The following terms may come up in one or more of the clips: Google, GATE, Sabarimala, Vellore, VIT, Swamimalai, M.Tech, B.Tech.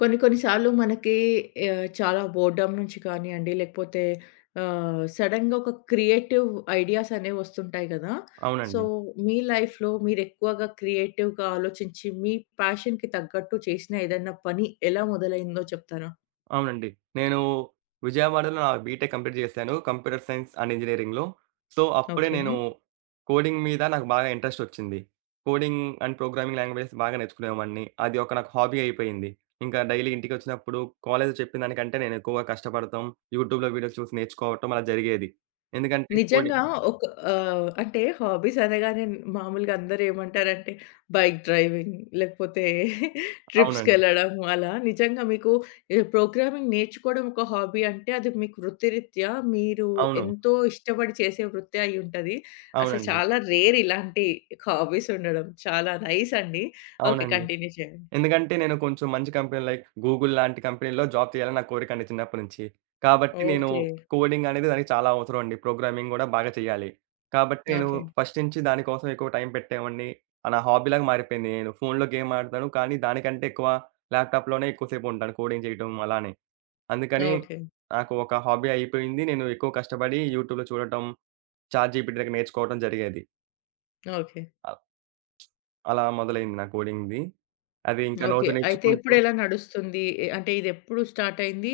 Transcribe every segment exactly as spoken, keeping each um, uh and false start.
కొన్ని కొన్ని సార్లు మనకి ఆహ్, చాలా బోర్డమ్ నుంచి కానియండి, లేకపోతే ఆహ్, సడెన్‌గా ఒక క్రియేటివ్ ఐడియాస్ అనేవి వస్తుంటాయి గదా! సో, అవునండి. మీ లైఫ్‌లో మీరెక్కువగా క్రియేటివ్‌గా ఆలోచించి, మీ ప్యాషన్‌కి తగ్గట్టు చేసిన ఏదైనా పని ఎలా మొదలైందో చెప్తారా? అవునండి. నేను విజయవాడలో నా బీటెక్ కంప్లీట్ చేశాను. కంప్యూటర్ సైన్స్ అండ్ ఇంజినీరింగ్‌లో. సో, అప్పుడే ఓకే. నేను కోడింగ్ మీద నాకు బాగా ఇంట్రెస్ట్ వచ్చింది. కోడింగ్ అండ్ ప్రోగ్రామింగ్ లాంగ్వేజెస్ బాగా నేర్చుకునేవాడిని. అది ఒక నాకు హాబీ అయిపోయింది. ఇంకా డైలీ ఇంటికొచ్చినప్పుడు కాలేజ్‌లో చెప్పిన దానికంటే నేను ఎక్కువగా కష్టపడటం, యూట్యూబ్‌లో వీడియోస్ చూసి నేర్చుకోవటం అలా జరిగేది. ఎందుకంటే నిజంగా కోడింగ్ ఒక ఆహ్, అంటే హాబీస్ అనగానే మామూలుగా అందరూ ఏమంటారంటే బైక్ డ్రైవింగ్ లేకపోతే అవునండి. ట్రిప్స్‌కెళ్ళడం అలా. నిజంగా మీకు ఈ ప్రోగ్రామింగ్ నేర్చుకోవడం ఒక హాబీ అంటే అది మీకు వృత్తిరీత్యా మీరు అవును. ఎంతో ఇష్టపడి చేసే వృత్తి అయి ఉంటది. అసలు అవునండి. చాలా రేర్ ఇలాంటి హాబీస్ ఉండడం. చాలా నైస్ అండి. ఓకే. అవునండి. కంటిన్యూ చేయండి. ఎందుకంటే నేను కొంచెం మంచి కంపెనీ లైక్ గూగుల్ లాంటి కంపెనీలో జాబ్ చేయాలని నా కోరికండి చిన్నప్పటి నుంచి. కాబట్టి నేను ఓకే. కోడింగ్ అనేది దానికి చాలా అవసరం అండి. ప్రోగ్రామింగ్ గూడా బాగా చేయాలి. కాబట్టి నేను ఓకే. ఫస్ట్ నుంచి దాని కోసం ఎక్కువ టైం పెట్టేవాడిని. నా హాబీలాగా మారిపోయింది. నేను ఫోన్‌లో గేమ్ ఆడతాను. కానీ దానికంటే ఎక్కువ ల్యాప్‌టాప్‌లోనే ఎక్కువసేపు ఉంటాను కోడింగ్ చేయటం అలానే. అందుకని ఓకే. నాకు ఒక హాబీ అయిపోయింది. నేను ఎక్కువ కష్టపడి యూట్యూబ్‌లో చూడటం, చాట్‌జీపీటీ దగ్గర నేర్చుకోవడం జరిగేది. ఓకే. అ అలా మొదలైంది నా కోడింగ్‌ది. అది ఇంకా ఓకే. రోజు అయితే నేర్చుకుంటూ ఇప్పుడెలా నడుస్తుంది? ఎ అంటే ఇదెప్పుడు స్టార్ట్ అయింది?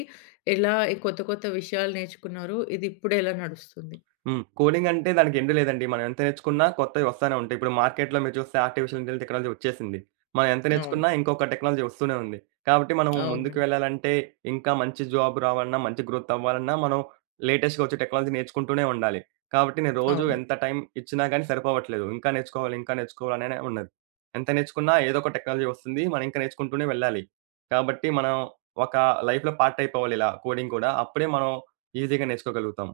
ఎలా ఈ కొత్త, కొత్త విషయాలు నేర్చుకున్నారు? ఇది ఇప్పుడెలా నడుస్తుంది? హ్మ్. కోడింగ్ అంటే దానికి ఎండ్ లేదండి. మనం ఎంత నేర్చుకున్నా కొత్తవి వస్తానే ఉంటాయి. ఇప్పుడు మార్కెట్‌లో మీరు చూస్తే ఆర్టిఫిషియల్ ఇంటెలిజెన్స్ టెక్నాలజీ వచ్చేసింది. మనం ఎంత అవును. నేర్చుకున్నా ఇంకొక టెక్నాలజీ వస్తూనే ఉంది. కాబట్టి మనం అవును. ముందుకు వెళ్ళాలంటే ఇంకా మంచి జాబ్ రావాలన్నా, మంచి గ్రోత్ అవ్వాలన్నా మనం లేటెస్ట్‌గా వచ్చే టెక్నాలజీ నేర్చుకుంటూనే ఉండాలి. కాబట్టి నేను రోజు అవును. ఎంత టైం ఇచ్చినా గాని సరిపోవట్లేదు. ఇంకా నేర్చుకోవాలి, ఇంకా నేర్చుకోవాలనే ఉన్నది. ఎంత నేర్చుకున్నా ఏదో ఒక టెక్నాలజీ వస్తుంది. మనం ఇంకా నేర్చుకుంటూనే వెళ్ళాలి. కాబట్టి మనం ఒక లైఫ్‌లో పార్ట్ అయిపోవాలి ఇలా కోడింగ్ కూడా. అప్పుడే మనం ఈజీగా నేర్చుకోగలుగుతాం.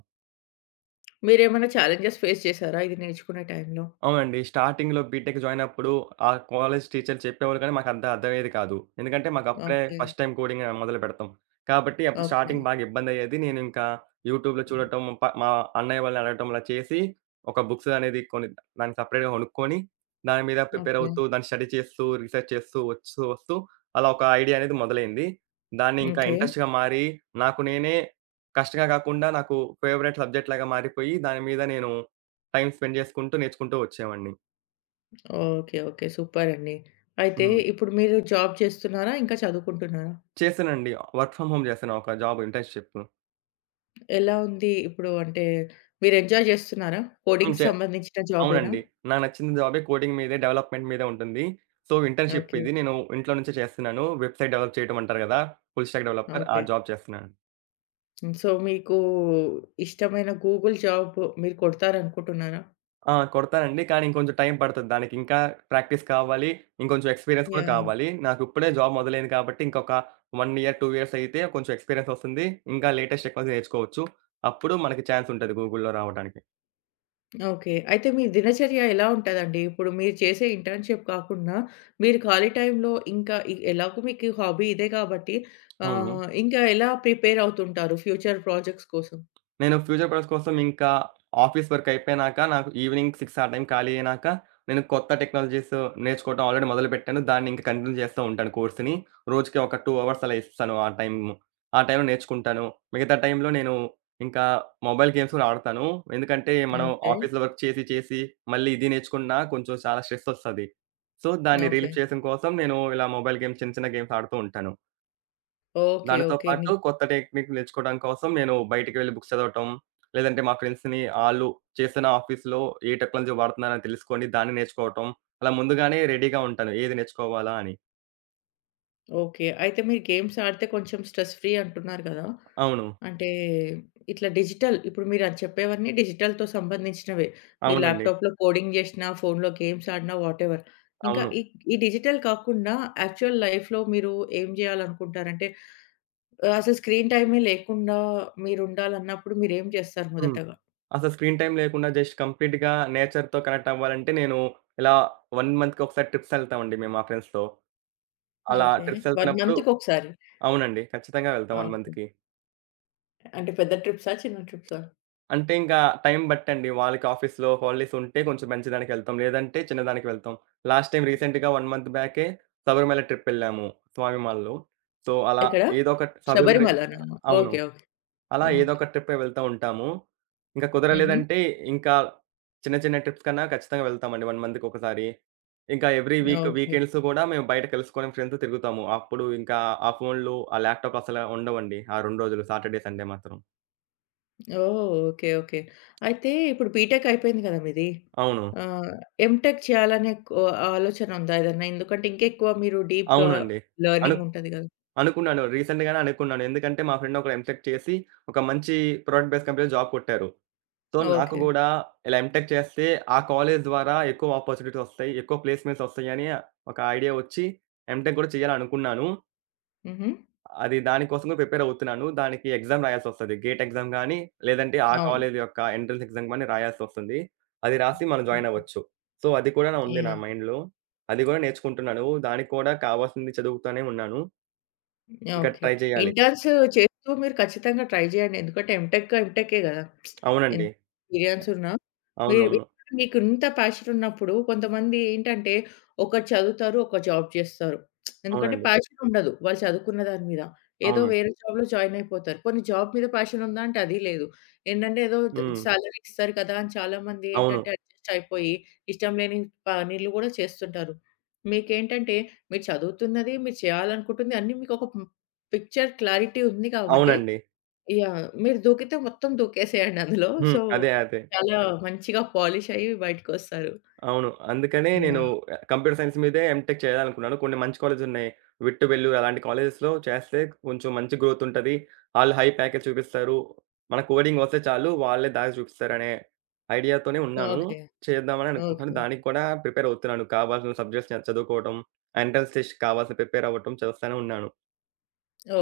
మీరేమైనా ఛాలెంజెస్ ఫేస్ చేసారా ఇది నేర్చుకునే టైంలో? అవునండి. స్టార్టింగ్‌లో బీటెక్ జాయినప్పుడు ఆ కాలేజ్ టీచర్లు చెప్పేవాళ్ళు కానీ మాకంత అర్థమయ్యేది కాదు. ఎందుకంటే మాకప్పుడే ఓకే. ఫస్ట్ టైమ్ కోడింగ్ ఆహ్, మొదలుపెడతాం. కాబట్టి అప్పుడు ఓకే. స్టార్టింగ్ బాగా ఇబ్బందయ్యేది. నేనింకా యూట్యూబ్‌లో చూడటం, ప మా అన్నయ్య వాళ్ళని అడగటం ఇలా చేసి ఒక బుక్స్ అనేది కొని దానికి సెపరేట్‌గా కొనుక్కొని దాని మీద ప్రిపేర్ ఓకే. అవుతూ, దాన్ని స్టడీ చేస్తూ, రీసెర్చ్ చేస్తూ వస్తూ, వస్తూ అలా ఒక ఐడియా అనేది మొదలైంది. దాన్ని ఇంకా ఓకే. ఇంట్రెస్ట్‌గా మారి నాకు నేనే కష్టంగా కాకుండా నాకు ఫేవరెట్ సబ్జెక్ట్ లాగా మారిపోయి దాని మీద నేను టైమ్ స్పెండ్ చేసుకుంటూ, నేర్చుకుంటూ వచ్చేవాడిని. ఓకే. ఓకే. సూపర్ అండి. అయితే హ్మ్. ఇప్పుడు మీరు జాబ్ చేస్తున్నారా? ఇంకా చదువుకుంటున్నారా? చేశానండి. వర్క్ ఫ్రమ్ హోమ్ చేశాను ఒక జాబ్ ఇంటర్న్‌షిప్. ఎలా ఉంది ఇప్పుడు అంటే మీరు ఎంజాయ్ చేస్తున్నారా? హ్మ్. కోడింగ్‌కి చే సంబంధించిన జాబేనా? అవునండి. నాకు నచ్చిన జాబే కోడింగ్ మీదే, డెవలప్‌మెంట్ మీదే ఉంటుంది. So, internship okay. ఇది. నేను ఇంట్లో నుంచే చేస్తున్నాను. వెబ్‌సైట్ డెవలప్ చేయడం అంటారు కదా! ఫుల్ స్టాక్ డెవలపర్ ఆ ఓకే. జాబ్ చేస్తున్నాను. హ్మ్. సో, మీకు ఇష్టమైన గూగుల్ జాబ్ మీరు కొడతారనుకుంటున్నారా? ఆ! కొడతానండి. కానీ ఇంకొంచెం టైం పడతది. దానికి ఇంకా ప్రాక్టీస్ కావాలి. ఇంకొంచెం ఎక్స్‌పీరియన్స్ కూడా యాహ్! కావాలి. నాకు ఇప్పుడే జాబ్ మొదలైంది కాబట్టి ఇంకొక ఒక ఇయర్, రెండు ఇయర్స్ అయితే కొంచెం ఎక్స్‌పీరియన్స్ వస్తుంది. ఇంకా లేటెస్ట్ టెక్నాలజీ నేర్చుకోవచ్చు. అప్పుడు మనకి ఛాన్స్ ఉంటది గూగుల్‌లో రావడానికి. ఓకే. అయితే మీ దినచర్య ఎలా ఉంటదండి? ఇప్పుడు మీరు చేసే ఇంటర్న్‌షిప్ కాకుండా, మీరు ఖాళీ టైంలో ఇంకా ఇ ఎలాగో మీకు హాబీ ఇదే కాబట్టి అవును. ఆహ్, ఇంకా ఎలా ప్రిపేర్ అవుతుంటారు ఫ్యూచర్ ప్రాజెక్ట్స్ కోసం? నేను ఫ్యూచర్ ప్లాన్స్ కోసం ఇంకా ఆఫీస్ వర్క్ అయిపోయినాక, నాకు ఈవినింగ్ ఆరు ఆ టైం ఖాళీ అయినాక, నేను కొత్త టెక్నాలజీస్ నేర్చుకోవడం ఆల్రెడీ మొదలుపెట్టాను. దాన్ని ఇంకా కంటిన్యూ చేస్తూ ఉంటాను కోర్స్‌ని. రోజుకి ఒక రెండు అవర్స్ అలా ఇస్తాను ఆ టైమ్. ఆ టైంలో నేర్చుకుంటాను. మిగతా టైంలో నేను ఇంకా మొబైల్ గేమ్స్ కూడా ఆడతాను. ఎందుకంటే మనం ఓకే. ఆఫీస్‌లో వర్క్ చేసి, చేసి మళ్ళీ ఇది నేర్చుకున్నా కొంచెం చాలా స్ట్రెస్ ఒస్తది. సో, దాన్ని ఓకే. రిలీఫ్ చేయడం కోసం నేను ఇలా మొబైల్ గేమ్స్ చిన్న, చిన్న గేమ్స్ ఆడుతూ ఉంటాను. ఓకే. దానితో ఓకే. పాటు కొత్త టెక్నిక్‌లు నేర్చుకోవడం కోసం నేను బయటికి వెళ్లి బుక్స్ చదవటం, లేదంటే మా ఫ్రెండ్స్‌ని ఆళ్ళు చేసిన ఆఫీస్‌లో ఏ టెక్నాలజీ వాడుతున్నారని తెలుసుకొని దాన్ని నేర్చుకోవటం. అలా ముందుగానే రెడీగా ఉంటాను. ఏది నేర్చుకోవాలా అని. ఓకే. అయితే మీరు గేమ్స్ ఆడితే కొంచెం స్ట్రెస్ ఫ్రీ అంటున్నారు గదా! అవును. అంటే ఇట్లా డిజిటల్ ఇప్పుడు మీరు అది చెప్పేవన్నీ డిజిటల్‌తో సంబంధించినవే. మీరు అవునండి. ల్యాప్‌టాప్‌లో కోడింగ్ జేసినా, ఫోన్‌లో గేమ్స్ ఆడినా వాటెవర్. ఇంకా అవును. ఈ ఈ డిజిటల్ కాకుండా యాక్చువల్ లైఫ్‌లో మీరు ఏం జేయాలనుకుంటారు? అంటే ఆహ్, అసలు స్క్రీన్ టైమే లేకుండా మీరుండాలన్నప్పుడు మీరేం జేస్తారు హ్మ్. మొదటగా? అసలు స్క్రీన్ టైమ్ లేకుండా జస్ట్ కంప్లీట్‌గా నేచర్‌తో కనెక్ట్ అవ్వాలంటే నేను ఇలా ఒక మంత్‌కి ఒకసారి ట్రిప్స్ ఎళ్తామండి మేము మా ఫ్రెండ్స్‌తో. అలా ఓకే. ట్రిప్స్ ఒక ఎళ్తున్నప్పుడు మంత్‌కొకసారి. అవునండి. ఖచ్చితంగా ఆ! వెళ్తాం ఒక ఓకే. మంత్‌కి. అంటే పెద్ద ట్రిప్సా? చిన్న ట్రిప్సా? అంటే ఇంకా టైం బట్టండి. వాళ్ళకి ఆఫీస్‌లో హాలిడేస్ ఉంటే కొంచెం మంచి దానికి వెళ్తాం. లేదంటే చిన్నదానికి వెళ్తాం. లాస్ట్ టైం రీసెంట్‌గా ఒక మంత్ బ్యాకే శబరిమల ట్రిప్ వెళ్ళాము స్వామిమాల్లో. సో, అలా ఎక్కడ? ఏదో ఒక శబరిమల శబరిమలనా? అవును. ఓకే. ఓకే. అలా ఏదో ఓకే. ఒక ట్రిప్‌కి వెళ్తా ఉంటాము. ఇంకా హుహు. కుదరలేదంటే ఇంకా చిన్న చిన్న ట్రిప్స్ కన్నా ఖచ్చితంగా వెళ్తామండి ఒక మంత్‌కి ఒకసారి. ఇంకా ఎవ్రీ వీక్ ఓకే. వీకెండ్స్ కూడా మేము బయట కలుసుకొని ఫ్రెండ్స్‌తో తిరుగుతాము. అప్పుడు ఇంకా ఆ ఫోన్‌లు, ఆ ల్యాప్‌టాప్‌లు అసలు ఉండవండి. ఆ రెండు రోజులు సాటర్‌డే, సండే మాత్రం. ఓహ్! ఓకే. ఓకే. అయితే ఇప్పుడు బీటెక్ అయిపోయింది కదా! మీది. అవును. ఆహ్, ఎంటెక్ చేయాలనే కో ఆలోచన ఉందా ఏదన్నా? ఎందుకంటే ఇంకెక్కువ మీరు డీప్‌గా అవునండి. అను లెర్నింగ్ ఉంటది కదా! అనుకున్నాను. రీసెంట్‌గానే అనుకున్నాను. ఎందుకంటే మా ఫ్రెండ్ ఒకడు ఎంటెక్ చేసి ఒక మంచి ప్రొడక్ట్ బేస్డ్ కంపెనీలో జాబ్ కొట్టారు. సో, నాకు ఓకే. గూడా ఇలా ఎంటెక్ చేస్తే ఆ కాలేజ్ ద్వారా ఎక్కువ ఆపర్చునిటీస్ ఒస్తాయి. ఎక్కువ ప్లేస్‌మెంట్స్ ఒస్తాయని ఒక ఐడియా ఒచ్చి ఎంటెక్ గూడా చేయాలనుకున్నాను. హుహు. అది దానికోసం గూడా ప్రిపేర్ అవుతున్నాను. దానికి ఎగ్జామ్ రాయాల్సొస్తది. గేట్ ఎగ్జామ్ గానీ, లేదంటే ఆ అవును. కాలేజ్ యొక్క ఎంట్రన్స్ ఎగ్జామ్ గానీ రాయాల్సొస్తుంది. అది రాసి మనం జాయిన్ అవ్వచ్చు. సో, అది కూడా నా- ఉంది నా యాహ్! మైండ్‌లో. అది గూడా నేర్చుకుంటున్నాను. దానికి కూడా కావాల్సింది చదువుతానే ఉన్నాను. ఇంకా ఓకే. ట్రై చేయాలి. ఇంటర్న్స్ చేస్తూ మీరు ఖచ్చితంగా ట్రై జేయండి. ఎందుకంటే ఎంటెక్, ఎంటెకే గదా! అవునండి. ఎంత ఎక్స్‌పీరియన్స్ ఉన్నా మీరు అవునవును. మీకు ఇంత ప్యాషన్ ఉన్నప్పుడు కొంతమంది ఏంటంటే ఒకటి చదువుతారు, ఒక జాబ్ జేస్తారు. ఎందుకంటే అవునండి. ప్యాషన్ ఉండదు. వాళ్ళు చదువుకున్న దాని మీద. ఏదో అవునండి. వేరే జాబ్‌లో జాయిన్ అయిపోతారు. పోనీ జాబ్ మీద ప్యాషన్ ఉందా అంటే అది లేదు. ఏంటంటే ఏదో త హ్మ్. సాలరీ ఇస్తారు కదా! అని చాలామంది అవును. ఏంటంటే అడ్జస్ట్ అయిపోయి ఇష్టం లేని పనులు గూడా చేస్తుంటారు. మీకేంటంటే మీరు చదువుతున్నది, మీరు చేయాలనుకుంటుంది అన్నీ మీకొక పిక్చర్ క్లారిటీ ఉంది కాబట్టి అవునండి. యాహ్! మీరు దూకితే మొత్తం దూకేసేయండి అందులో. హ్మ్. సో, అదే. అదే. చాలా మంచిగా పాలిష్ అయ్యి బయటికొస్తారు. అవును. అందుకనే నేను యాహ్! ఆహ్, కంప్యూటర్ సైన్స్ మీదే ఎంటెక్ చేయాలనుకున్నాను. కొన్ని మంచి కాలేజులున్నాయి. విట్టు, వెల్లూరు అలాంటి కాలేజెస్‌లో చేస్తే కొంచెం మంచి గ్రోత్ ఉంటది. ఆళ్ళు హై ప్యాకేజ్ చూపిస్తారు. మన కోడింగ్ వస్తే చాలు వాళ్ళే దారి చూపిస్తారనే ఐడియాతోనే ఉన్నాను. ఓకే. చేద్దామని అనుకుంటున్నాను. ఓకే. దానికి కూడా ప్రిపేర్ అవుతున్నాను. కావాల్సిన సబ్జెక్ట్స్ చ చదువుకోవటం, ఎంట్రన్స్ టెస్ట్‌కి కావాల్సిన ప్రిపేర్ అవ్వటం చేస్తానే ఉన్నాను.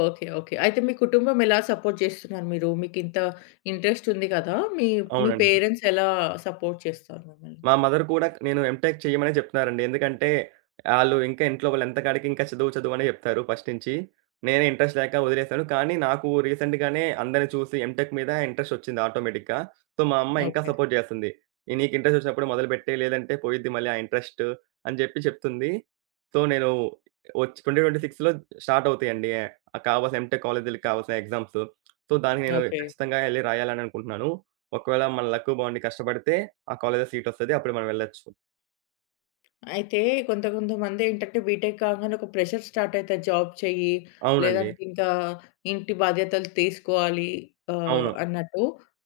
ఓకే. ఓకే. అయితే మీ కుటుంబం ఎలా సపోర్ట్ చేస్తున్నారు మీరు? మీకింత ఇంట్రెస్ట్ ఉంది కదా! మీ మీ అవునండి. పేరెంట్స్ ఎలా సపోర్ట్ చేస్తారు మిమ్మల్ని? మా మదర్ కూడా నేను ఎంటెక్ చెయ్యమనే చెప్తున్నారండి. ఎందుకంటే, ఆళ్ళు ఇంకా ఇంట్లో వాళ్ళు ఎంతకాడికి ఇంకా చదువు చదువనే చెప్తారు ఫస్ట్ నుంచి. నేనే ఇంట్రెస్ట్ లేక వదిలేసాను. కానీ నాకు రీసెంట్‌గానే అందరిని చూసి ఎంటెక్ మీద ఇంట్రెస్ట్ వచ్చింది ఆటోమేటిక్‌గా. సో, మా అమ్మ ఇంకా ఓకే. సపోర్ట్ చేస్తుంది. "ఈ నీకు ఇంట్రెస్ట్ వచ్చినప్పుడు మొదలుపెట్టేయి. లేదంటే పోయిద్ది మళ్ళీ ఆ ఇంట్రెస్ట్" అని చెప్పి చెప్తుంది. సో, నేను వచ్చి 2026లో స్టార్ట్ అవుతాయండి. ఆహ్, కావాల్సిన ఎంటెక్ కాలేజీలకి కావాల్సిన ఎగ్జామ్స్. సో, దానికి నేను ఓకే. ఖచ్చితంగా ఎళ్లి రాయాలని అనుకుంటున్నాను. ఒకవేళ మన లక్కు బావుండి కష్టపడితే ఆ కాలేజ్‌లో సీటొస్తది. అప్పుడు మనం వెళ్ళొచ్చు. అయితే కొంత కొంతమందేంటంటే బీటెక్ కాగానే ఒక ప్రెషర్ స్టార్ట్ అయితది. జాబ్ చెయ్యి, అవునండి. లేదంటే ఇంకా ఇంటి బాధ్యతలు తీసుకోవాలి ఆహ్, అవును. అన్నట్టు.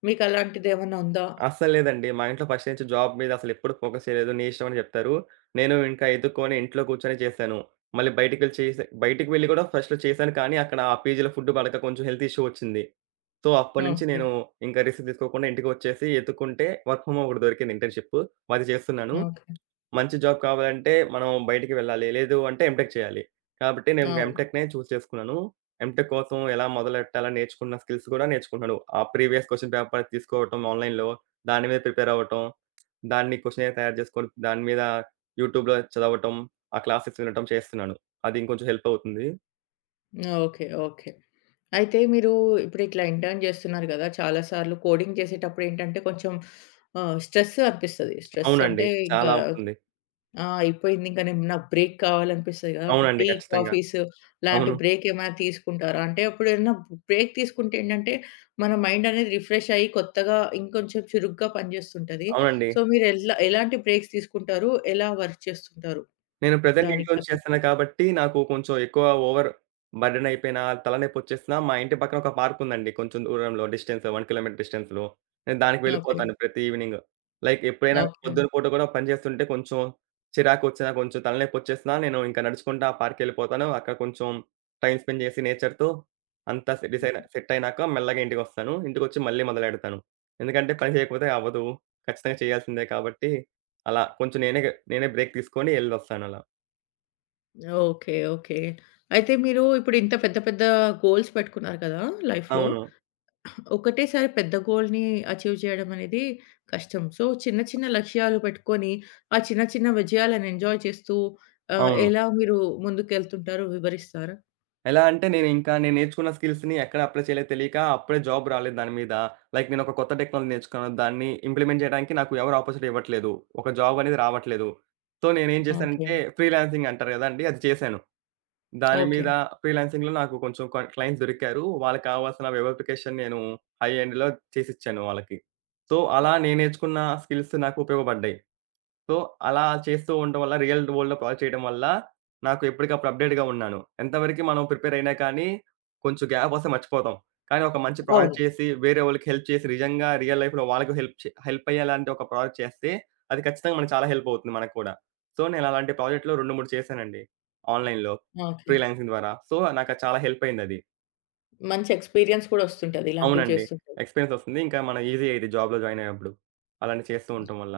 మీకలాంటిదేమన్నా ఉందా? అస్సలు లేదండి. మా ఇంట్లో ఫస్ట్ నుంచి జాబ్ మీద అసలెప్పుడు ఫోకస్ చేయలేదు. నీ ఇష్టం అని చెప్తారు. నేను ఇంకా ఎదుక్కొని ఇంట్లో కూర్చొని చేశాను. మళ్ళీ బయటికెళ్ళి చేసే బయటికి వెళ్లి కూడా ఫస్ట్‌లో చేశాను. కానీ అక్కడ ఆ పీజీలో ఫుడ్ పడక కొంచెం హెల్త్ ఇష్యూ వచ్చింది. సో, అప్పటినుంచి ఓకే. నేను ఇంకా రిస్క్ తీసుకోకుండా ఇంటికొచ్చేసి ఎతుక్కుంటే వర్క్ ఫ్రమ్ హోమ్ ఒకటి దొరికింది ఇంటర్న్‌షిప్. అది చేస్తున్నాను. ఓకే. మంచి జాబ్ కావాలంటే మనం బయటికి వెళ్ళాలి. లేదు అంటే ఎంటెక్ చేయాలి. కాబట్టి నేను అవును. ఎంటెక్‌నే చూజ్ చేసుకున్నాను. ఎంటెక్ కోసం ఎలా మొదలెట్టాలని నేర్చుకున్న స్కిల్స్ కూడా నేర్చుకున్నాను. ఆ ప్రీవియస్ క్వెషన్ పేపర్ తీసుకోవటం ఆన్‌లైన్‌లో, దాని మీద ప్రిపేర్ అవ్వటం, దాన్ని క్వెషనైర్ తయారు చేసుకొని దాని మీద యూట్యూబ్‌లో చదవటం, ఆ క్లాసెస్ వినటం చేస్తున్నాను. అది ఇంకొంచెం హెల్ప్ అవుతుంది. ఓకే. ఓకే. అయితే మీరు ఇప్పుడిట్లా ఇంటర్న్ చేస్తున్నారు గదా! చాలా సార్లు కోడింగ్ చేసేటప్పుడేంటంటే కొంచెం ఆహ్, స్ట్రెస్ అనిపిస్తది. స్ట్రెస్ అవునండి. అంటే ఇంకా చాలా వస్తుంది. ఆ! అయిపోయిందింక నేను నాకు బ్రేక్ కావాలనిపిస్తది గదా! అప్పుడు అవునండి. టీ, ఖచ్చితంగా. కాఫీస్ లాంటి అవును. బ్రేక్ ఏమైనా తీసుకుంటారా? అంటే అప్పుడేమన్నా బ్రేక్ తీసుకుంటే ఏంటంటే, మన మైండ్ అనేది రిఫ్రెష్ అయ్యి కొత్తగా ఇంకొంచెం చురుగ్గా పనిజేస్తుంటది. అవునండి. సో, మీరు ఎట్లా ఎలాంటి బ్రేక్స్ తీసుకుంటారు? ఎలా వర్క్ చేస్తుంటారు? నేను ప్రెజెంట్ ఇంట్లో దానికి నుంచి తగ్గట్టు. చేస్తున్నా కాబట్టి, నాకు కొంచెం ఎక్కువ ఓవర్ బర్డెన్ అయిపోయినా, తలనొప్పొచ్చేసినా మా ఇంటి పక్కన ఒక పార్క్ ఉందండి. కొంచెం దూరంలో డిస్టెన్స్ ఒక కిలోమీటర్ డిస్టెన్స్‌లో. నేను దానికి ఓకే. వెళ్ళిపోతాను ప్రతి ఈవెనింగ్. లైక్ ఎప్పుడైనా ఓకే. పొద్దున పూట కూడా పని చేస్తుంటే కొంచెం చిరాకొచ్చినా, కొంచెం తలనొప్పొచ్చేసినా నేను ఇంకా నడుచుకుంటా ఆ పార్క్‌కెళ్ళిపోతాను. అక్కడ కొంచెం టైమ్ స్పెండ్ చేసి నేచర్‌తో అంతా సె డిసైడ్ సెట్ అయినాక మెల్లగా ఇంటికొస్తాను. ఇంటికొచ్చి మళ్ళీ మొదలెడతాను. ఎందుకంటే పని చేయకపోతే అవ్వదు. ఖచ్చితంగా చేయాల్సిందే కాబట్టి, అలా కొంచెం నేనే నేనే బ్రేక్ తీసుకొని ఎళ్ళొస్తానలా. ఓకే. ఓకే. అయితే మీరు ఇప్పుడు ఇంత పెద్ద పెద్ద గోల్స్ పెట్టుకున్నారు కదా! లైఫ్‌లో అవును. ఒకటేసారి పెద్ద గోల్‌ని అచీవ్ చేయడం అనేది కష్టం. సో, చిన్న చిన్న లక్ష్యాలు పెట్టుకొని, ఆ చిన్న చిన్న విజయాలను ఎంజాయ్ చేస్తూ ఆహ్, అవును. ఎలా మీరు ముందుకెళ్తుంటారో వివరిస్తారా? ఎలా అంటే నేనింకా నేను నేర్చుకున్న స్కిల్స్‌ని ఎక్కడ అప్లై చేయలేదో తెలియక అప్పుడే జాబ్ రాలేదు దాని మీద. లైక్ నేనొక కొత్త టెక్నాలజీ నేర్చుకున్నాను. దాన్ని ఇంప్లిమెంట్ చేయడానికి నాకు ఎవరు ఆపర్చునిటీ ఇవ్వట్లేదు. ఒక జాబ్ అనేది రావట్లేదు. సో, నేనేం ఓకే. చేశానంటే ఫ్రీలాన్సింగ్ అంటారు కదండీ! అది చేశాను. దాని ఓకే. మీద ఫ్రీలాన్సింగ్‌లో నాకు కొంచెం క క్లయింట్స్ దొరికారు. వాళ్ళకి కావాల్సిన వెరిఫికేషన్ నేను హై ఎండ్‌లో చేసిచ్చాను వాళ్ళకి. సో, అలా నేను నేర్చుకున్న స్కిల్స్ నాకు ఉపయోగపడ్డాయి. సో, అలా చేస్తూ ఉండడం వల్ల రియల్ వరల్డ్‌లో కాల్ చేయడం వల్ల నాకు ఎప్పటికప్పుడు అప్‌డేట్‌గా ఉన్నాను. ఎంతవరకి మనం ప్రిపేర్ అయినా కానీ కొంచెం గ్యాప్ వస్తే మర్చిపోతాం. కానీ ఒక మంచి అవును. ప్రోడక్ట్ చేసి వేరే వాళ్ళకి హెల్ప్ చేసి నిజంగా రియల్ లైఫ్‌లో వాళ్ళకి హెల్ప్ చే హెల్ప్ అయ్యేలాంటి ఒక ప్రోడక్ట్ చేస్తే అది ఖచ్చితంగా మనకు చాలా హెల్ప్ అవుతుంది మనకు కూడా. సో, నేను అలాంటి ప్రాజెక్ట్‌లు రెండు, మూడు చేశానండి ఆన్‌లైన్‌లో ఓకే. ఫ్రీలాన్సింగ్ ద్వారా. సో, నాకు అది చాలా హెల్ప్ అయిందది. మంచి ఎక్స్‌పీరియన్స్ కూడా వస్తుంటది ఇలాంటివి అవునండి. చేస్తుంటే. ఎక్స్‌పీరియన్స్ వస్తుంది. ఇంకా మన ఈజీ అయిద్ది జాబ్‌లో జాయిన్ అయినప్పుడు. అలాంటివి చేస్తూ ఉండటం వల్ల.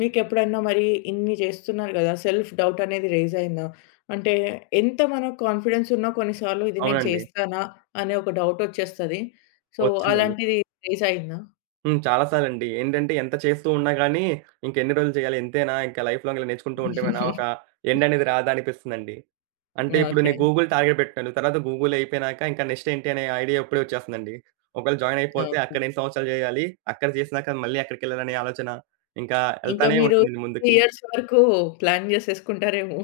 మీకెప్పుడైనా మరి ఇన్ని చేస్తున్నారు గదా! సెల్ఫ్ డౌట్ అనేది రైజ్ అయిందా? అంటే ఎంత మనకు కాన్ఫిడెన్స్ ఉన్నా కొన్నిసార్లు ఇది నేను అవునండి. చేస్తానా అనే ఒక డౌట్ వచ్చేస్తది. సో, వచ్చిందండి. అలాంటిది రైజ్ అయిందా? హ్మ్. చాలా సార్లండి. ఏంటంటే ఎంత చేస్తూ ఉన్నా గానీ, ఇంకెన్ని రోజులు చేయాలి ఇంతేనా ఇంకా లైఫ్ లాంగ్ ఇలా నేర్చుకుంటూ ఉంటేమనా ఒక ఎండ్ అనేది రాదా అనిపిస్తుందండి. అంటే ఇప్పుడు ఓకే. నేను గూగుల్ టార్గెట్ పెట్టాను. తర్వాత గూగుల్ అయిపోయినాక ఇంకా నెక్స్ట్ ఏంటి అనే ఐడియా ఇప్పుడే వచ్చేస్తుందండి. ఒకవేళ జాయిన్ అయిపోతే ఓకే. అక్కడ ఎన్ని సంవత్సరాలు చేయాలి? అక్కడ చేసినాక మళ్ళీ ఎక్కడికెళ్ళాలనే ఆలోచన ఇంకా ఇంకా ఎళ్తానే మీరు ఉంటుందండి మూడు ముందుకి. ఇయర్స్ వరకు ప్లాన్ జేసేసుకుంటారేమో.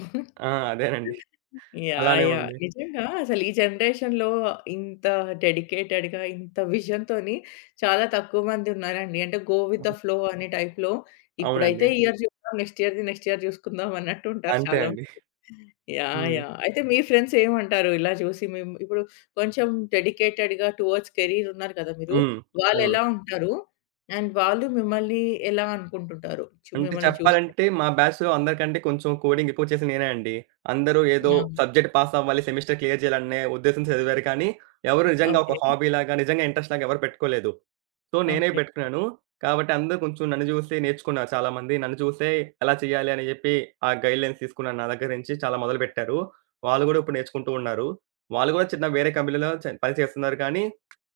ఆ! అదేనండి. యాహ్! అలానే యాహ్! ఉంది. నిజంగా అసలు ఈ జనరేషన్‌లో ఇంత డెడికేటెడ్‌గా, ఇంత విజన్‌తోని చాలా తక్కువ మంది ఉన్నారండి. అంటే గో విత్ ద ఫ్లో అనే టైప్‌లో అవునండి. ఇప్పుడైతే ఈ ఇయర్ చూద్దాం, నెక్స్ట్ ఇయర్‌ది నెక్స్ట్ ఇయర్ చూసుకుందాం అన్నట్టు ఉంటారు అంతే చాలా అండి. మంది. యాహ్! హ్మ్. యాహ్! అయితే మీ ఫ్రెండ్స్ ఏమంటారు? ఇలా చూసి మేము ఇప్పుడు కొంచెం డెడికేటెడ్‌గా టువర్డ్స్ కెరీర్ ఉన్నారు కదా మీరు. హ్మ్. అవును. వాళ్ళెలా ఉంటారు? అండ్ వాళ్ళు మిమ్మల్ని ఎలా అనుకుంటుంటారు? చు అంటే మిమ్మల్ని చూస్తే? చెప్పాలంటే మా బ్యాచ్‌లో అందరికంటే కొంచెం కోడింగ్ ఎక్కువ చేసింది నేనే అండి. అందరూ ఏదో యాహ్! సబ్జెక్ట్ పాస్ అవ్వాలి, సెమిస్టర్ క్లియర్ చేయాలనే ఉద్దేశం చదివారు కానీ, ఎవరు నిజంగా ఒక ఓకే. హాబీలాగా, నిజంగా ఇంట్రెస్ట్ లాగా ఎవరు పెట్టుకోలేదు. సో, నేనే ఓకే. పెట్టుకున్నాను. కాబట్టి అందరూ కొంచెం నన్ను చూసి నేర్చుకున్నారు చాలామంది. నన్ను చూసే ఎలా చేయాలి అని చెప్పి ఆ గైడ్‌లైన్స్ తీసుకున్నారు నా దగ్గర నుంచి. చాలా మొదలుపెట్టారు. వాళ్ళు కూడా ఇప్పుడు నేర్చుకుంటూ ఉన్నారు. వాళ్ళు కూడా చిన్న వేరే కంపెనీలో చ పని చేస్తున్నారు కానీ,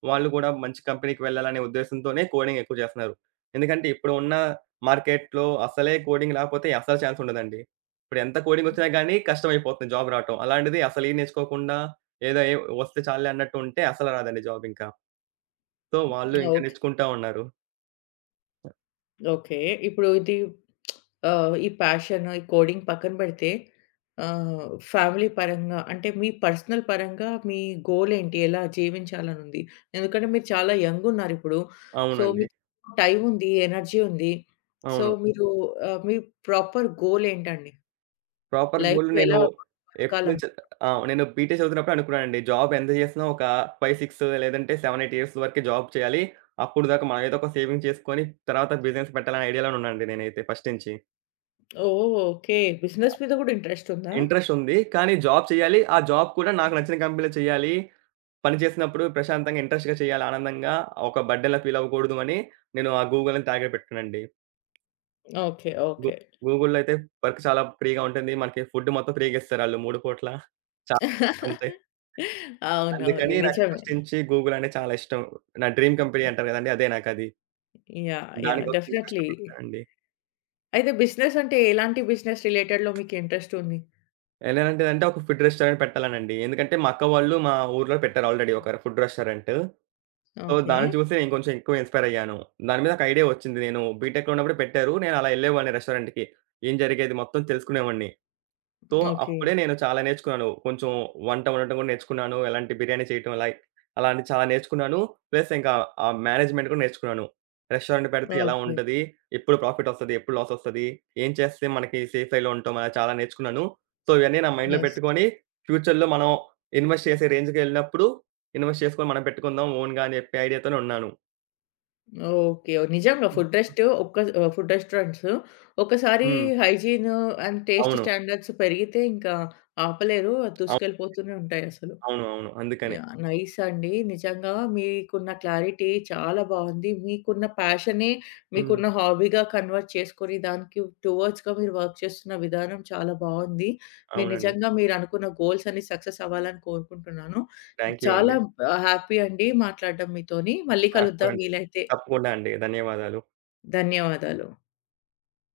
వాళ్ళు కూడా మంచి కంపెనీకి వెళ్ళాలనే ఉద్దేశ్యంతోనే కోడింగ్ ఎక్కువ చేస్తున్నారు. ఎందుకంటే ఇప్పుడు ఉన్న మార్కెట్‌లో అసలే కోడింగ్ రాకపోతే అసలు ఛాన్స్ ఉండదండి. ఇప్పుడు ఎంత కోడింగొచ్చినా గానీ కష్టమైపోతుంది జాబ్ రావటం. అలాంటిది అసలేం నేర్చుకోకుండా ఏదో ఏ వస్తే చాలులే అన్నట్టు ఉంటే అసలు రాదండి జాబ్ ఇంకా. సో, వాళ్ళు ఇంకా ఓకే. నేర్చుకుంటా ఉన్నారు. ఓకే. ఇప్పుడు ఇది ఆహ్, ఈ ప్యాషన్, ఈ కోడింగ్ పక్కన పెడితే ఆహ్, ఫ్యామిలీ పరంగా అంటే మీ పర్సనల్ పరంగా మీ గోల్ ఏంటి? ఎలా జీవించాలనుంది? ఎందుకంటే మీరు చాలా యంగ్ ఉన్నారిప్పుడు. సో, అవునండి. మీకు టైం ఉంది, ఎనర్జీ ఉంది. సో, అవును. మీరు ఆహ్, మీ ప్రాపర్ గోల్ ఏంటండి? ప్రాపర్ గోల్ లైఫ్‌లో నేను ఎలా బతకాలను ఎప్పటినుంచో ఆ! నేను బీటెక్ చదువుతున్నప్పుడే అనుకున్నానండి. జాబ్ ఎంత చేసినా ఒక ఐదు, ఆరు లేదంటే ఏడు, ఎనిమిది ఇయర్స్ వరకే జాబ్ చేయాలి. అప్పుడు దాకా మనం ఏదో ఒక సేవింగ్ చేసుకొని తర్వాత బిజినెస్ పెట్టాలనే ఐడియాలోనే ఉన్నానండి నేనైతే ఫస్ట్ నుంచి. ఓహ్! ఓకే. బిజినెస్ మీద కూడా ఇంట్రెస్ట్ ఉందా? ఇంట్రెస్ట్ ఉంది. కానీ జాబ్ చేయాలి. ఆ జాబ్ కూడా నాకు నచ్చిన కంపెనీలో చేయాలి. పని చేసినప్పుడు ప్రశాంతంగా, ఇంట్రెస్ట్‌గా చేయాలి. ఆనందంగా ఒక బర్డెన్‌లా ఫీల్ అవ్వకూడదు అని నేను ఆ గూగుల్ అని టార్గెట్ పెట్టుకున్నానండి. ఓకే. గూ ఓకే. గూగుల్‌లో అయితే వర్క్ చాలా ఫ్రీగా ఉంటుంది. మనకి ఫుడ్ మొత్తం ఫ్రీగా ఇస్తారు ఆళ్ళు మూడు పూట్ల. చాలా వర్క్స్ ఉంటాయి. అవునవును. అందుకని నాకు నిజమే. ఫస్ట్ నుంచి గూగుల్ అంటే చాలా ఇష్టం. నా డ్రీమ్ కంపెనీ అంటారు కదండీ! అదే నాకది. యాహ్! యాహ్! దానికోసం నేను డెఫినైట్‌లీ. కష్టపడతానండి. అయితే బిజినెస్ అంటే ఎలాంటి బిజినెస్ రిలేటెడ్‌లో మీకు ఇంట్రెస్ట్ ఉంది? ఎలాంటిదంటే ఒక ఫుడ్ రెస్టారెంట్ పెట్టాలనండి. ఎందుకంటే మా అక్క వాళ్ళు మా ఊర్లో పెట్టారు ఆల్రెడీ ఒక ఫుడ్ రెస్టారెంట్. So, okay. దాన్ని చూసి నేను కొంచెం ఎక్కువ ఇన్‌స్పైర్ అయ్యాను. దాని మీద ఒక ఐడియా వచ్చింది. నేను బీటెక్‌లో ఉన్నప్పుడు పెట్టారు. నేను అలా ఎళ్ళేవాడిని రెస్టారెంట్‌కి. ఏం జరిగేది మొత్తం తెలుసుకునేవాడిని. So, okay. అప్పుడే నేను చాలా నేర్చుకున్నాను. కొంచెం వంట వండటం కూడా నేర్చుకున్నాను. ఎలాంటి బిర్యానీ చేయటం లైక్ అలాంటి చాలా నేర్చుకున్నాను. ప్లస్ ఇంకా ఆ మేనేజ్‌మెంట్ కూడా నేర్చుకున్నాను. రెస్టారెంట్ పెడితే ఎలా ఓకే. ఉంటది? ఎప్పుడు ప్రాఫిట్ వస్తది? ఎప్పుడు లాస్ వస్తది? ఏం చేస్తే మనకి సేఫ్ వేలో ఉంటాం? అలా చాలా నేర్చుకున్నాను. సో, ఇవన్నీ నా మైండ్‌లో యెస్. పెట్టుకొని ఫ్యూచర్‌లో మనం ఇన్వెస్ట్ చేసే రేంజ్‌కెళ్ళినప్పుడు ఇన్వెస్ట్ చేసుకొని మనం పెట్టుకుందాం ఓన్‌గా అని చెప్పి ఐడియాతోనే ఉన్నాను. ఓకే. నిజంగా ఫుడ్ రెస్ట్ ఒక్క ఆహ్, ఫుడ్ రెస్టారెంట్స్ ఒకసారి హ్మ్. హైజీన్ అండ్ టేస్ట్ అవును. స్టాండర్డ్స్ పెరిగితే ఇంకా ఆపలేరు. అది అవును. దూసుకెళ్ళిపోతూనే ఉంటాయసలు. అవును. అవును. అందుకనే. యాహ్! నైస్ అండి. నిజంగా మీకున్న క్లారిటీ చాలా బావుంది. మీకున్న ప్యాషనే హ్మ్. మీకున్న హాబీగా కన్వర్ట్ చేసుకొని దానికి టువర్డ్స్‌గా మీరు వర్క్ చేస్తున్న విధానం చాలా బావుంది. మీరు అవునండి. నిజంగా మీరనుకున్న గోల్స్ అన్ని సక్సెస్ అవ్వాలని కోరుకుంటున్నాను. థాంక్ యూ చాలా అండి. ఆహ్, హ్యాపీ అండి మాట్లాడడం మీతోని. మళ్ళీ నాకు కూడా కలుద్దాం అండి. వీలైతే. తప్పకుండా అండి. ధన్యవాదాలు. ధన్యవాదాలు.